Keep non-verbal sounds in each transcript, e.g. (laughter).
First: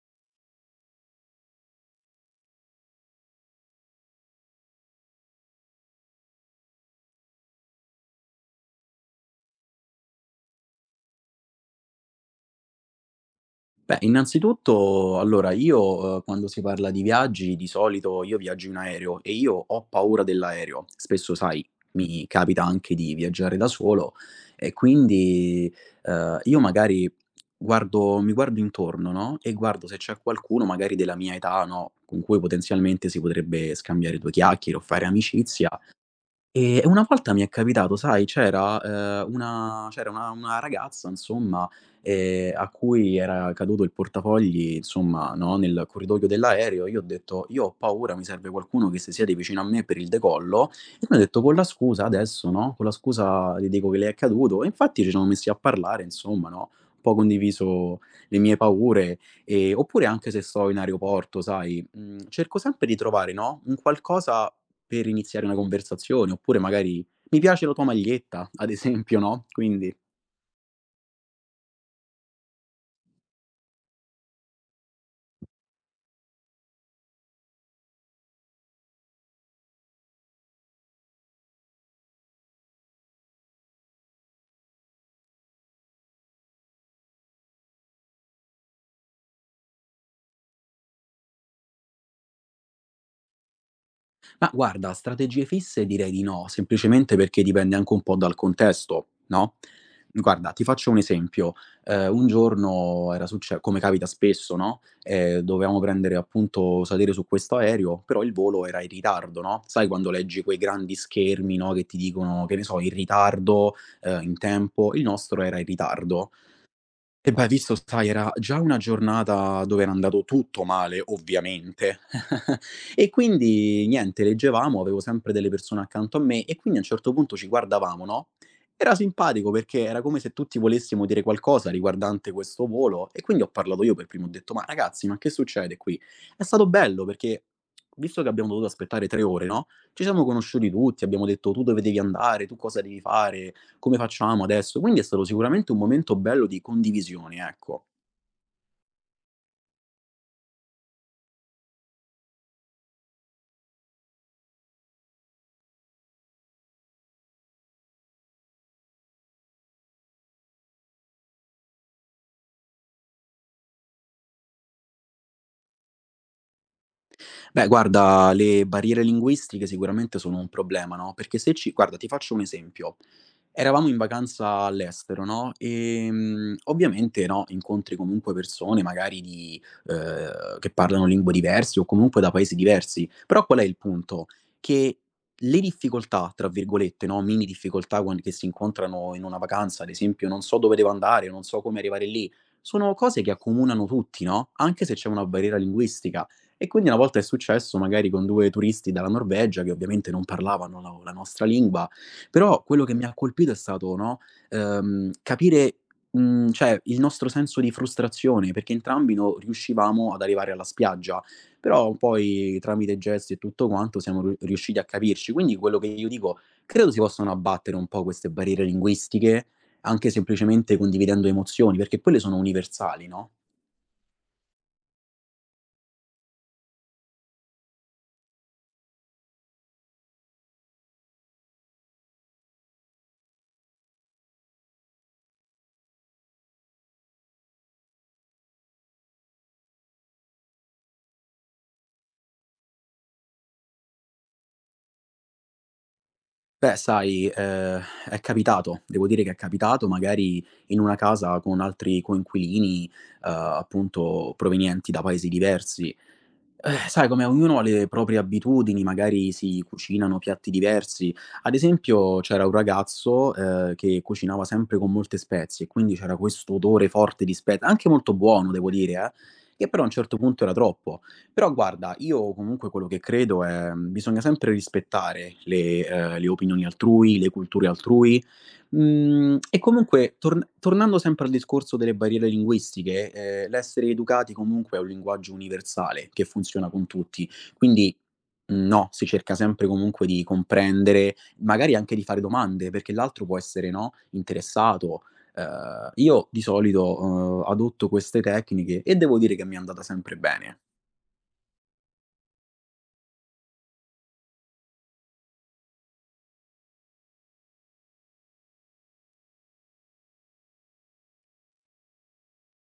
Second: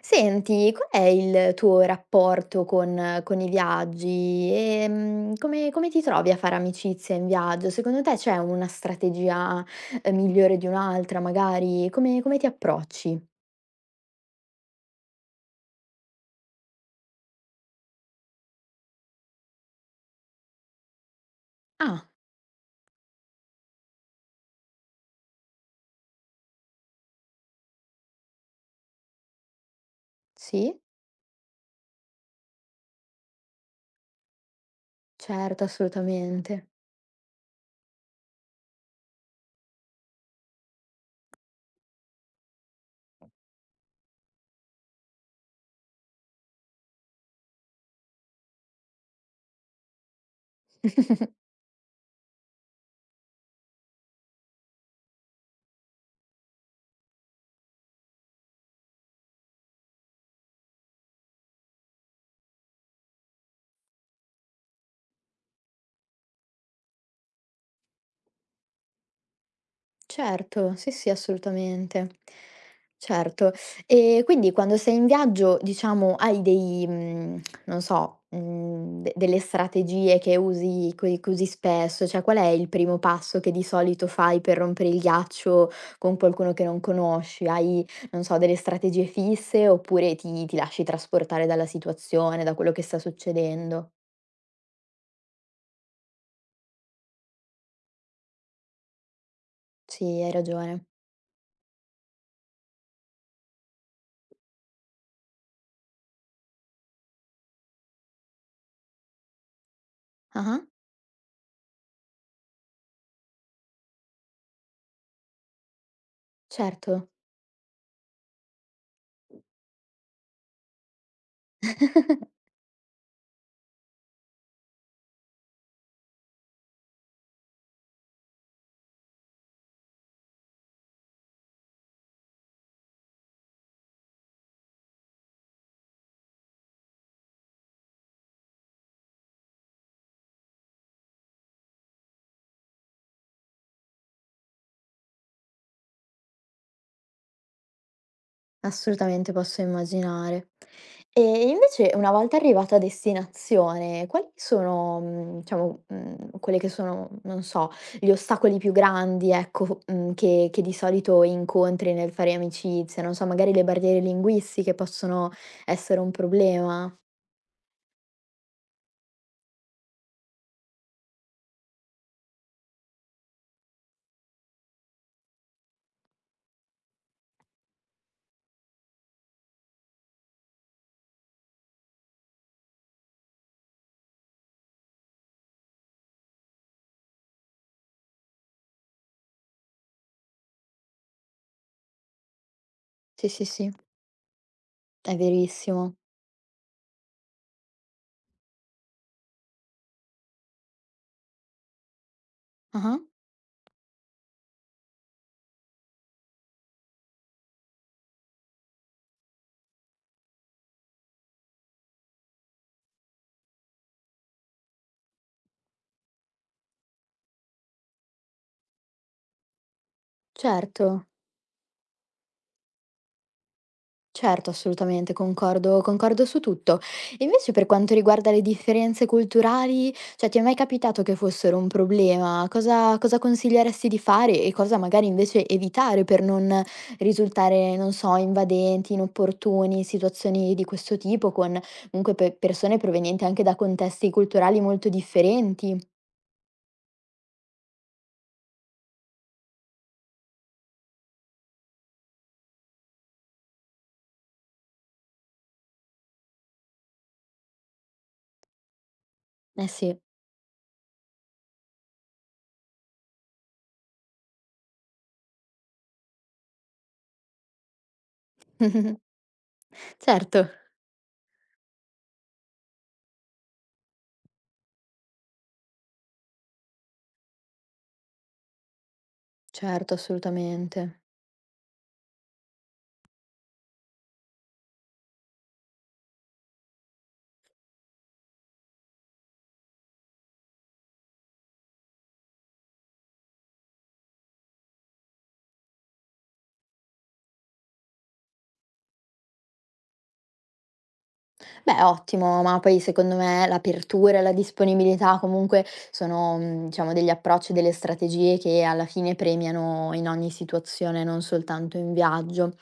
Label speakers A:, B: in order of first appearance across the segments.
A: Senti, qual è il tuo rapporto con i viaggi? Come ti trovi a fare amicizia in viaggio? Secondo te c'è una strategia, migliore di un'altra magari? Come ti approcci?
B: Beh, innanzitutto, allora io, quando si parla di viaggi, di solito io viaggio in aereo e io ho paura dell'aereo. Spesso, sai,
A: Ah,
B: mi capita anche di viaggiare da solo e quindi, io magari guardo mi guardo intorno, no, e guardo se c'è qualcuno
A: sì,
B: magari della mia età, no, con cui potenzialmente si potrebbe scambiare 2 chiacchiere o fare
A: certo,
B: amicizia.
A: assolutamente.
B: E una volta mi è capitato, sai, c'era una ragazza insomma, a cui era caduto il portafogli insomma, no, nel corridoio dell'aereo. Io ho detto: "Io ho paura, mi serve qualcuno che si siede vicino a me per il decollo". E mi ha detto:
A: (laughs)
B: "Con la scusa adesso, no, con la scusa le dico che le è accaduto". E infatti ci siamo messi a parlare insomma, no, un po' condiviso le mie paure, oppure anche se sto in aeroporto, sai, cerco sempre di trovare, no, un qualcosa per iniziare una conversazione, oppure magari: "Mi piace la tua maglietta", ad esempio, no, quindi
A: Certo, sì, sì, assolutamente. Certo. E quindi quando sei in viaggio, diciamo, hai dei, mhmm, non so, mhmm, de delle strategie che usi spesso? Cioè, qual è il primo passo che di solito fai per rompere il ghiaccio con qualcuno che non conosci? Hai, non so, delle strategie fisse oppure ti lasci trasportare dalla situazione, da quello che sta succedendo?
B: ma guarda, strategie fisse direi di no, semplicemente perché dipende anche un po' dal contesto, no,
A: Sì, hai
B: guarda, ti
A: ragione.
B: faccio un esempio: un giorno era succe come capita spesso, no, dovevamo prendere appunto salire su questo aereo, però il volo era in ritardo, no, sai quando leggi quei
A: Ah-ah,
B: grandi schermi, no, che ti dicono, che ne so, in ritardo, in tempo, il nostro era in ritardo.
A: certo.
B: E beh, visto sai, era già una giornata dove era andato tutto male, ovviamente.
A: (laughs)
B: (laughs) E quindi niente, leggevamo, avevo sempre delle persone accanto a me e quindi a un certo punto ci guardavamo, no, era simpatico perché era come se tutti volessimo dire qualcosa riguardante questo volo e quindi ho parlato io per primo, ho detto: "Ma ragazzi, ma che succede qui?" È stato bello perché, visto che abbiamo dovuto aspettare 3 ore, no, ci siamo conosciuti tutti, abbiamo detto: "Tu dove devi andare, tu cosa devi fare? Come facciamo adesso?" Quindi è stato sicuramente un momento bello di condivisione, ecco.
A: Assolutamente, posso immaginare. E invece una volta arrivata a destinazione, quali sono, mhmm, diciamo, mhmm, quelle che sono, non so, gli ostacoli più grandi, ecco, mhmm, che di solito incontri nel fare amicizia? Non so, magari le barriere linguistiche possono essere un problema.
B: Beh, guarda, le barriere linguistiche sicuramente sono un problema, no, perché se ci guarda, ti faccio un esempio. Eravamo in vacanza all'estero, no, ovviamente, no, incontri comunque persone magari di che parlano lingue diverse o comunque da paesi diversi, però qual è il punto? Che le difficoltà, tra virgolette, no, "mini difficoltà" quan che si incontrano in una vacanza, ad esempio: "Non so dove devo andare, non so come arrivare lì", sono cose
A: Sì,
B: che
A: sì, sì,
B: accomunano tutti, no, anche se c'è
A: è
B: una barriera
A: verissimo.
B: linguistica. E quindi una volta è successo magari con 2 turisti dalla Norvegia, che ovviamente non parlavano la nostra lingua, però quello che
A: Ah-ah,
B: mi ha colpito è stato, no, capire, cioè il nostro senso di frustrazione, perché entrambi non riuscivamo ad arrivare alla spiaggia, però poi tramite gesti e tutto quanto siamo riu riusciti a capirci. Quindi quello che io dico, credo si possano abbattere un po' queste barriere linguistiche, anche semplicemente
A: certo.
B: condividendo emozioni, perché quelle sono universali, no?
A: Certo, assolutamente, concordo su tutto. E invece per quanto riguarda le differenze culturali, cioè ti è mai capitato che fossero un problema? Cosa consiglieresti di fare e cosa magari invece evitare per non risultare, non so, invadenti, inopportuni, situazioni di questo tipo con comunque pe persone provenienti anche da contesti culturali molto differenti?
B: Beh, sai, è capitato, devo dire che è capitato magari in una casa con altri coinquilini, appunto provenienti da paesi diversi. Sai com'è, ognuno ha le proprie abitudini, magari si
A: Eh sì,
B: cucinano piatti diversi. Ad esempio c'era un ragazzo, che cucinava sempre con molte spezie e quindi c'era questo odore forte di spez anche molto buono devo dire,
A: (laughs)
B: che però a un certo punto
A: certo,
B: era troppo. Però guarda, io comunque quello che credo è, bisogna sempre rispettare le opinioni altrui, le culture altrui. E
A: certo,
B: comunque tornando
A: assolutamente.
B: sempre al discorso delle barriere linguistiche, l'essere educati comunque è un linguaggio universale che funziona con tutti, quindi no, si cerca sempre comunque di comprendere, magari anche di fare domande, perché l'altro può essere, no, interessato. Io di solito, adotto queste tecniche e devo dire che mi è andata sempre bene.
A: Beh, ottimo, ma poi secondo me l'apertura e la disponibilità comunque sono, mhmm, diciamo degli approcci, delle strategie che alla fine premiano in ogni situazione, non soltanto in viaggio.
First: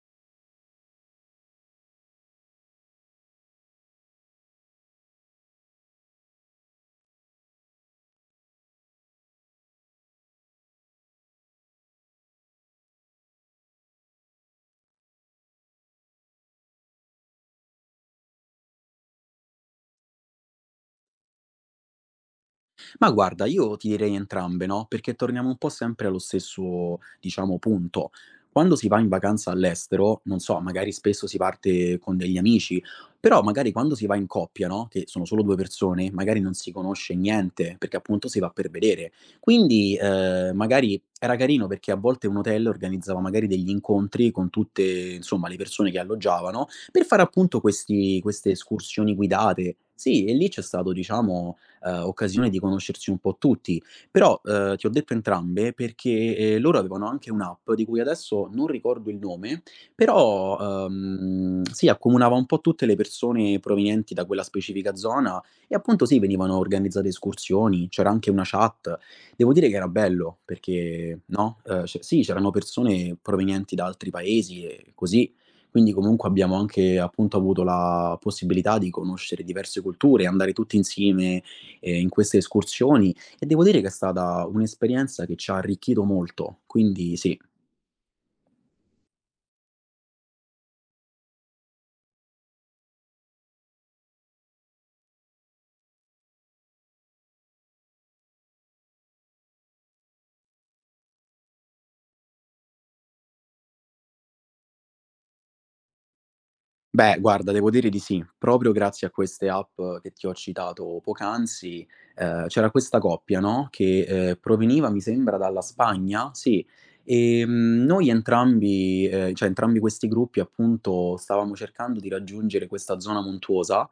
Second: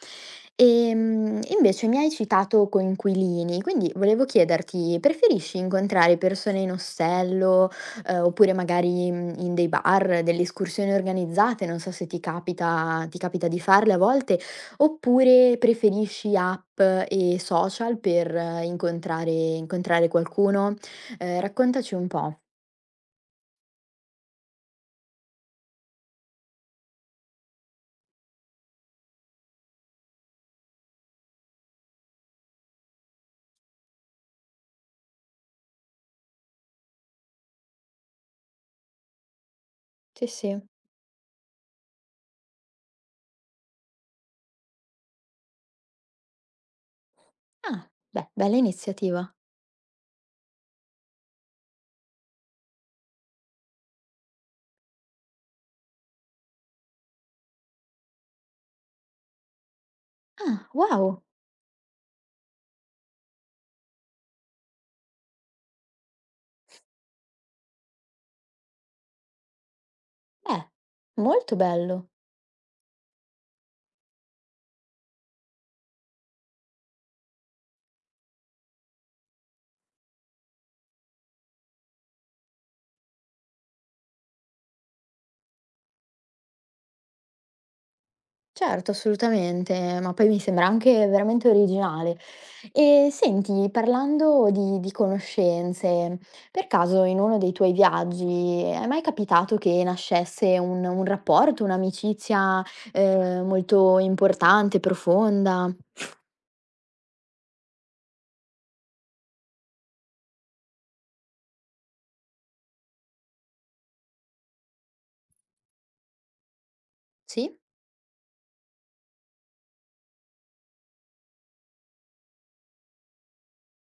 A: Invece mi hai citato coinquilini, quindi volevo chiederti, preferisci incontrare persone in ostello, oppure magari, mhmm, in dei bar, delle escursioni organizzate, non so se ti capita di farle a volte, oppure preferisci app e social per incontrare qualcuno? Raccontaci un po'.
B: Ma guarda, io ti direi entrambe, no, perché torniamo un po' sempre allo stesso, diciamo, punto. Quando si va in vacanza all'estero, non so, magari spesso si parte con degli amici, però magari quando si va in coppia, no, che sono solo 2 persone, magari non si conosce niente, perché appunto si va per vedere. Quindi,
A: Sì, sì.
B: magari era carino perché a volte un hotel organizzava magari degli incontri con tutte, insomma, le persone che alloggiavano, per fare appunto
A: Ah,
B: questi
A: beh,
B: queste
A: bella
B: escursioni
A: iniziativa.
B: guidate. Sì, e lì c'è stato, diciamo, occasione di conoscerci un po' tutti. Però, ti ho detto entrambe perché, loro avevano anche un'app di cui adesso non ricordo il nome,
A: Ah,
B: però,
A: wow,
B: sì, accomunava un po' tutte le persone provenienti da quella specifica zona e appunto sì, venivano organizzate escursioni, c'era anche una chat. Devo dire che era bello
A: beh,
B: perché,
A: molto
B: no, c
A: bello.
B: sì, c'erano persone provenienti da altri paesi e così, quindi comunque abbiamo anche appunto avuto la possibilità di conoscere diverse culture, andare tutti insieme in queste escursioni e devo dire che è stata un'esperienza che ci ha arricchito molto, quindi sì.
A: Certo, assolutamente, ma poi mi sembra anche veramente originale. E senti, parlando di conoscenze, per caso in uno dei tuoi viaggi è mai capitato che nascesse un rapporto, un'amicizia, molto importante, profonda?
B: Beh, guarda, devo dire di sì. Proprio grazie a queste app che ti ho citato poc'anzi, c'era questa coppia, no, che, proveniva mi sembra dalla Spagna, sì,
A: Sì?
B: noi entrambi cioè entrambi questi gruppi appunto stavamo cercando di raggiungere questa zona montuosa.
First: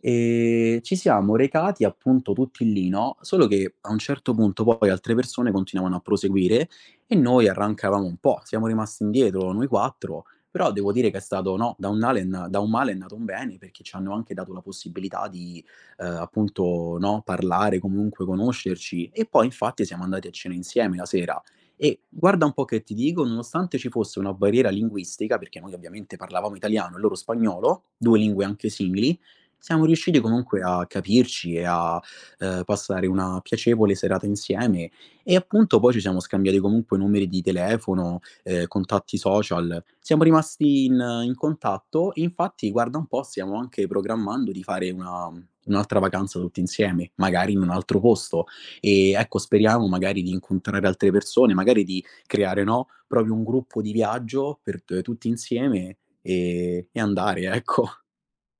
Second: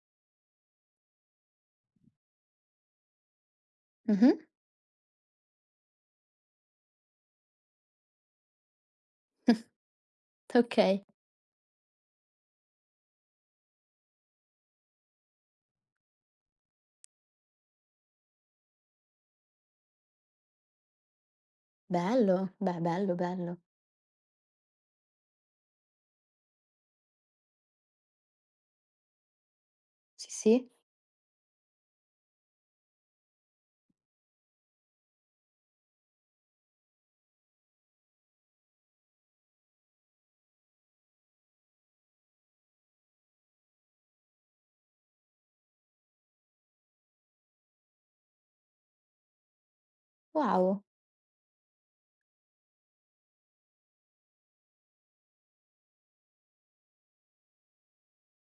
B: Ci siamo recati appunto tutti lì, no, solo che a un certo
A: Mh-mh.
B: punto poi altre persone continuavano a proseguire e noi arrancavamo un po'. Siamo rimasti indietro noi
A: (laughs)
B: 4, però devo
A: Okay.
B: dire che è stato, no, da un male è nato un bene, perché ci hanno anche dato la possibilità di, appunto, no, parlare, comunque conoscerci e poi infatti siamo andati a cena insieme la sera. E guarda
A: Bello,
B: un po'
A: beh
B: che ti
A: bello,
B: dico,
A: bello.
B: nonostante ci fosse una barriera linguistica, perché noi ovviamente parlavamo italiano e loro spagnolo, 2 lingue anche simili, siamo riusciti
A: Sì,
B: comunque
A: sì.
B: a capirci e a, passare una piacevole serata insieme e appunto poi ci siamo scambiati comunque numeri di telefono, contatti social. Siamo rimasti in contatto e infatti guarda un po' stiamo anche programmando di fare una un'altra vacanza tutti insieme, magari in un altro posto. E ecco, speriamo magari di
A: Wow.
B: incontrare altre persone, magari di creare, no, proprio un gruppo di viaggio per t tutti insieme e andare, ecco.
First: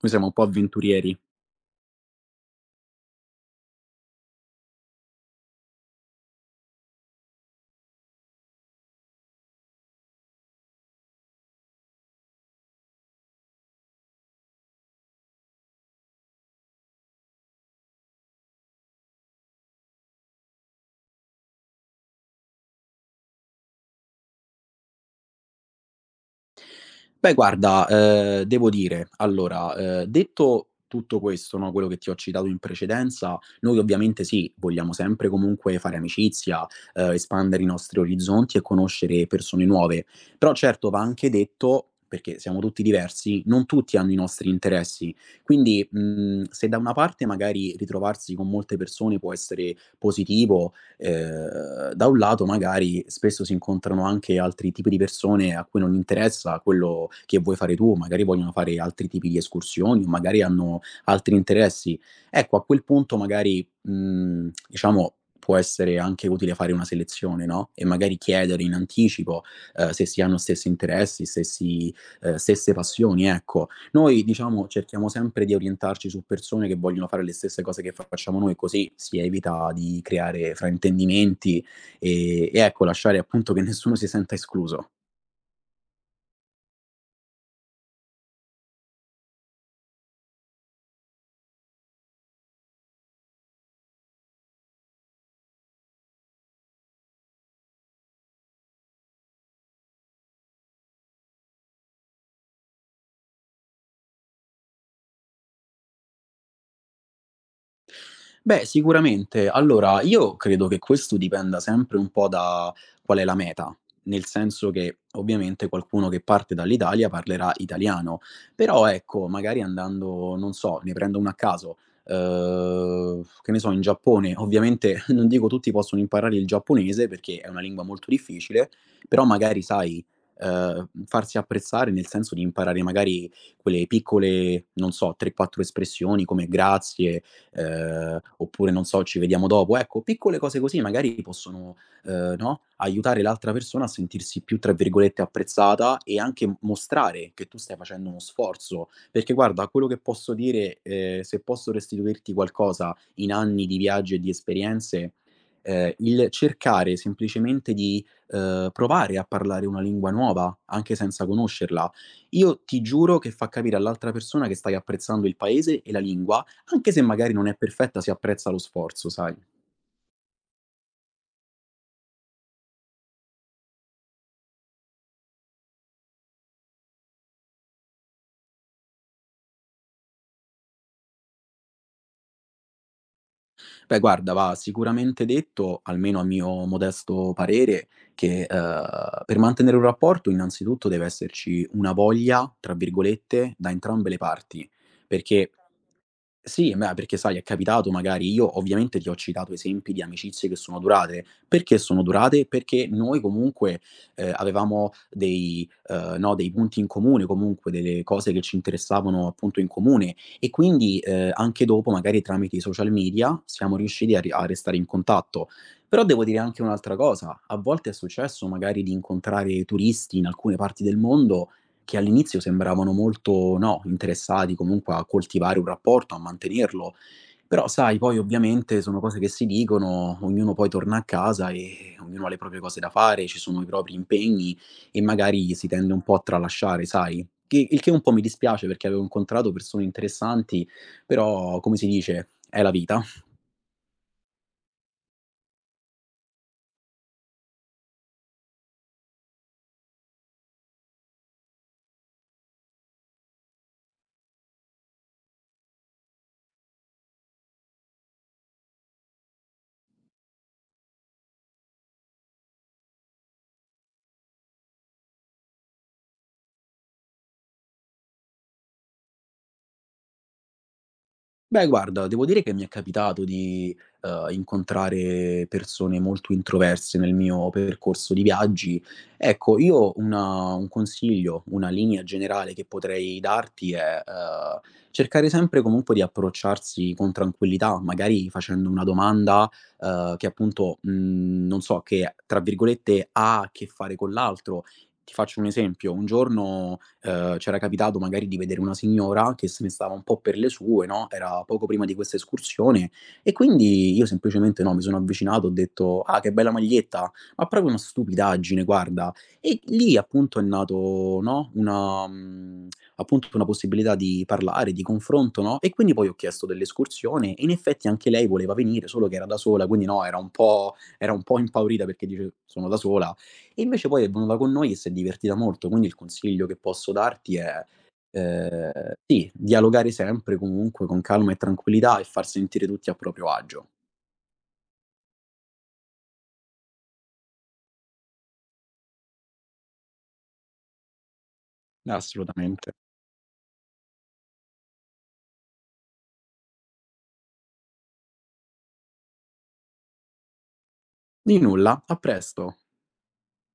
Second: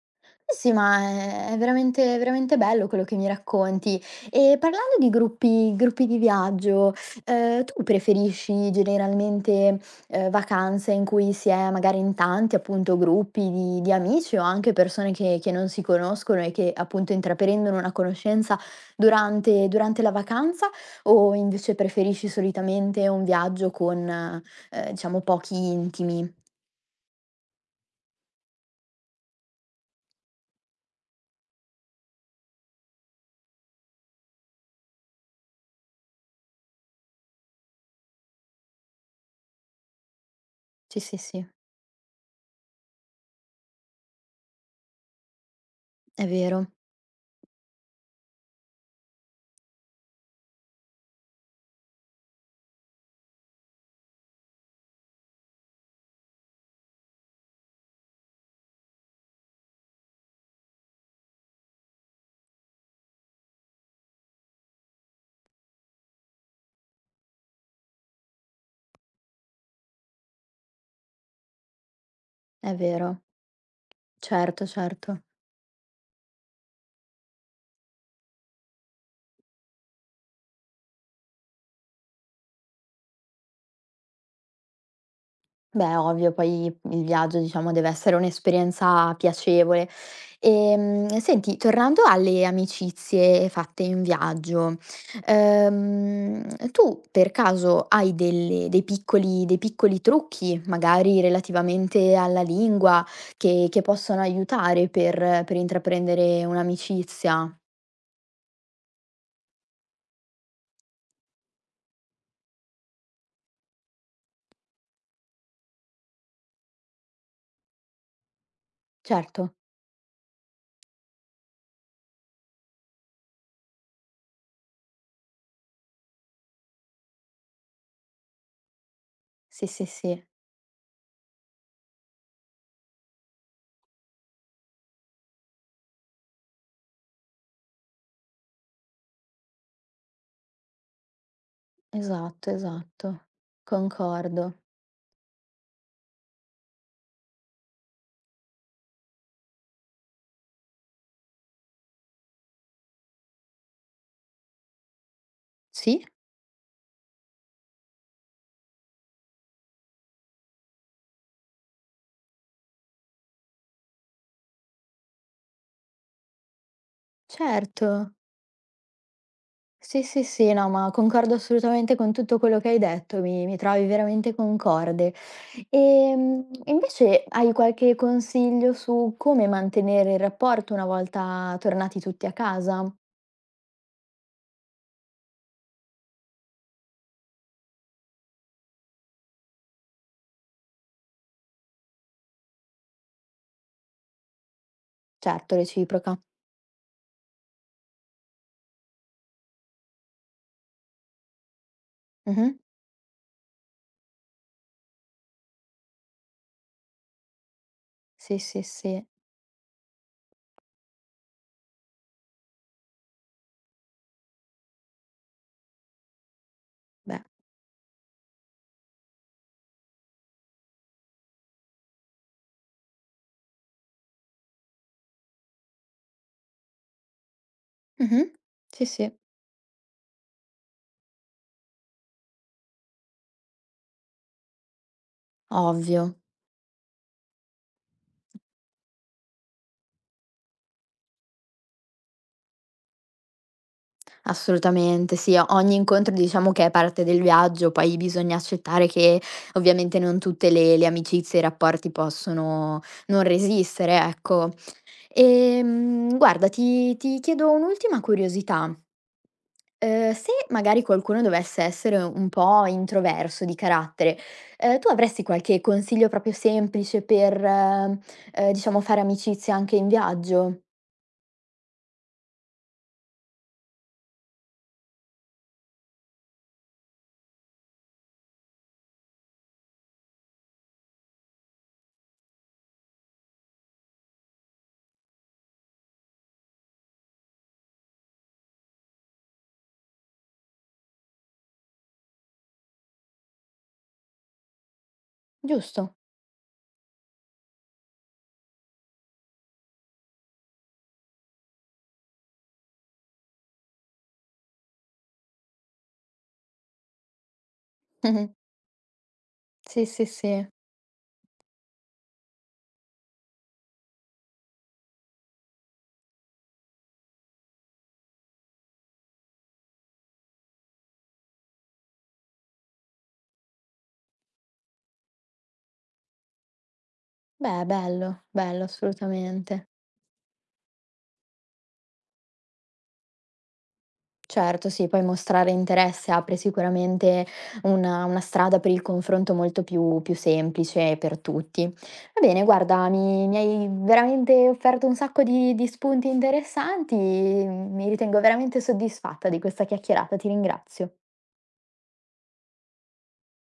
B: Noi siamo un po'
A: Sì, ma
B: avventurieri.
A: è veramente veramente bello quello che mi racconti. E parlando di gruppi di viaggio, tu preferisci generalmente, vacanze in cui si è magari in tanti, appunto, gruppi di amici o anche persone che non si conoscono e che, appunto, intraprendono una conoscenza durante la vacanza, o invece preferisci solitamente un viaggio con, diciamo pochi intimi?
B: Beh guarda, devo dire, allora, detto tutto questo, no, quello che ti ho citato in precedenza, noi ovviamente sì, vogliamo sempre comunque fare amicizia, espandere i nostri orizzonti e conoscere persone nuove, però certo
A: Sì,
B: va
A: sì,
B: anche
A: sì,
B: detto, perché siamo tutti diversi, non tutti hanno i nostri interessi. Quindi,
A: è
B: se
A: vero,
B: da una parte magari ritrovarsi con molte persone può essere positivo. Da un lato magari spesso si incontrano anche altri tipi di persone a cui non interessa quello che vuoi fare tu, magari vogliono fare altri tipi di escursioni o magari hanno altri interessi. Ecco, a quel punto magari, diciamo può essere anche utile fare una selezione, no, e magari chiedere in anticipo, se si hanno stessi interessi, stessi stesse
A: è vero.
B: passioni, ecco. Noi, diciamo,
A: Certo,
B: cerchiamo
A: certo.
B: sempre di orientarci su persone che vogliono fare le stesse cose che facciamo noi, così si evita di creare fraintendimenti e e ecco, lasciare appunto che nessuno si senta escluso.
A: Beh, ovvio, poi il viaggio diciamo deve essere un'esperienza piacevole. Senti, tornando alle amicizie fatte in viaggio, tu per caso hai delle dei piccoli trucchi, magari relativamente alla lingua, che possono aiutare per intraprendere un'amicizia?
B: Beh, sicuramente. Allora, io credo che questo dipenda sempre un po' da qual è la meta, nel senso che ovviamente qualcuno che parte dall'Italia parlerà italiano, però ecco,
A: Certo,
B: magari andando, non so, ne prendo uno a caso, che ne so, in Giappone, ovviamente (laughs) non dico tutti possono imparare il giapponese perché è una lingua molto difficile, però magari
A: sì, sì,
B: sai,
A: sì,
B: farsi apprezzare nel senso di imparare magari quelle piccole, non so, 3, 4 espressioni come grazie, oppure non so: "Ci vediamo dopo." Ecco, piccole cose così magari possono,
A: esatto,
B: no, aiutare
A: esatto,
B: l'altra persona a sentirsi
A: concordo.
B: più, tra virgolette, "apprezzata" e anche m mostrare che tu stai facendo uno sforzo. Perché guarda, quello che posso dire, se posso restituirti qualcosa in anni di viaggi e di esperienze,
A: Sì,
B: il cercare semplicemente di, provare a parlare una lingua nuova, anche senza conoscerla. Io ti giuro che fa capire all'altra persona che stai apprezzando il paese e la lingua anche se magari non è perfetta, si
A: certo.
B: apprezza lo sforzo, sai.
A: Sì, sì, sì, no, ma concordo assolutamente con tutto quello che hai detto, mi trovi veramente concorde. Invece hai qualche consiglio su come mantenere il rapporto una volta tornati tutti a casa?
B: Beh, guarda, va sicuramente detto, almeno a mio modesto parere, che, per mantenere un rapporto innanzitutto deve esserci una "voglia", tra virgolette, da entrambe le parti, perché
A: Certo, reciproca.
B: sì, beh, perché sai, è capitato magari io ovviamente ti ho citato esempi di amicizie che sono durate. Perché sono durate?
A: Mh-mh.
B: Perché noi comunque, avevamo dei, no, dei punti in comune, comunque delle cose
A: Sì,
B: che ci
A: sì, sì.
B: interessavano appunto in comune. E quindi, anche dopo, magari tramite i social media, siamo riusciti a restare in contatto. Però devo dire anche un'altra
A: Beh.
B: cosa: a volte è successo magari di incontrare turisti in alcune parti del mondo che all'inizio sembravano molto, no, interessati comunque a coltivare un rapporto, a mantenerlo, però sai, poi
A: Mh-mh.
B: ovviamente
A: Sì,
B: sono
A: sì.
B: cose che si dicono, ognuno poi torna a casa e ognuno ha le proprie cose da fare, ci sono i propri impegni e magari si tende un
A: Ovvio.
B: po' a tralasciare, sai? Il che un po' mi dispiace perché avevo incontrato persone interessanti, però come si dice, è la vita.
A: Assolutamente, sì, o ogni incontro diciamo che è parte del viaggio, poi bisogna accettare che ovviamente non tutte le amicizie e i rapporti possono non resistere, ecco. Guarda, ti chiedo un'ultima curiosità. Se magari qualcuno dovesse essere un po' introverso di carattere, tu avresti qualche consiglio proprio semplice per, diciamo fare amicizia anche in viaggio?
B: Beh, guarda, devo dire che mi è capitato di, incontrare persone molto introverse nel mio percorso di viaggi. Ecco, io una un consiglio, una linea generale che potrei darti è, cercare sempre comunque di approcciarsi con tranquillità, magari facendo una domanda, che appunto, non so, che tra virgolette "ha a che fare con l'altro", ti faccio un esempio:
A: Giusto?
B: un giorno, c'era capitato magari di vedere una signora che se ne stava un po' per le sue, no, era poco prima di questa escursione e quindi io semplicemente, no, mi sono avvicinato, ho detto: "Ah, che bella maglietta!" Ma proprio una
A: (laughs)
B: stupidaggine, guarda. E
A: Sì,
B: lì
A: sì,
B: appunto è
A: sì.
B: nato, no, una appunto una possibilità di parlare, di confronto, no, e quindi poi ho chiesto dell'escursione e in effetti anche lei voleva venire, solo che era da sola, quindi, no, era un po' impaurita perché dice: "Sono da sola", e invece poi è venuta con noi e s'è divertita molto, quindi il consiglio che posso darti è,
A: Beh, bello, bello
B: sì,
A: assolutamente.
B: dialogare sempre comunque con calma e tranquillità e far sentire tutti a proprio agio.
A: Certo, sì, poi mostrare interesse apre sicuramente una strada per il confronto molto più semplice per tutti. Va bene,
B: Assolutamente.
A: guarda, mi hai veramente offerto un sacco di spunti interessanti, mi ritengo veramente soddisfatta di questa chiacchierata, ti ringrazio.
B: Di nulla, a presto.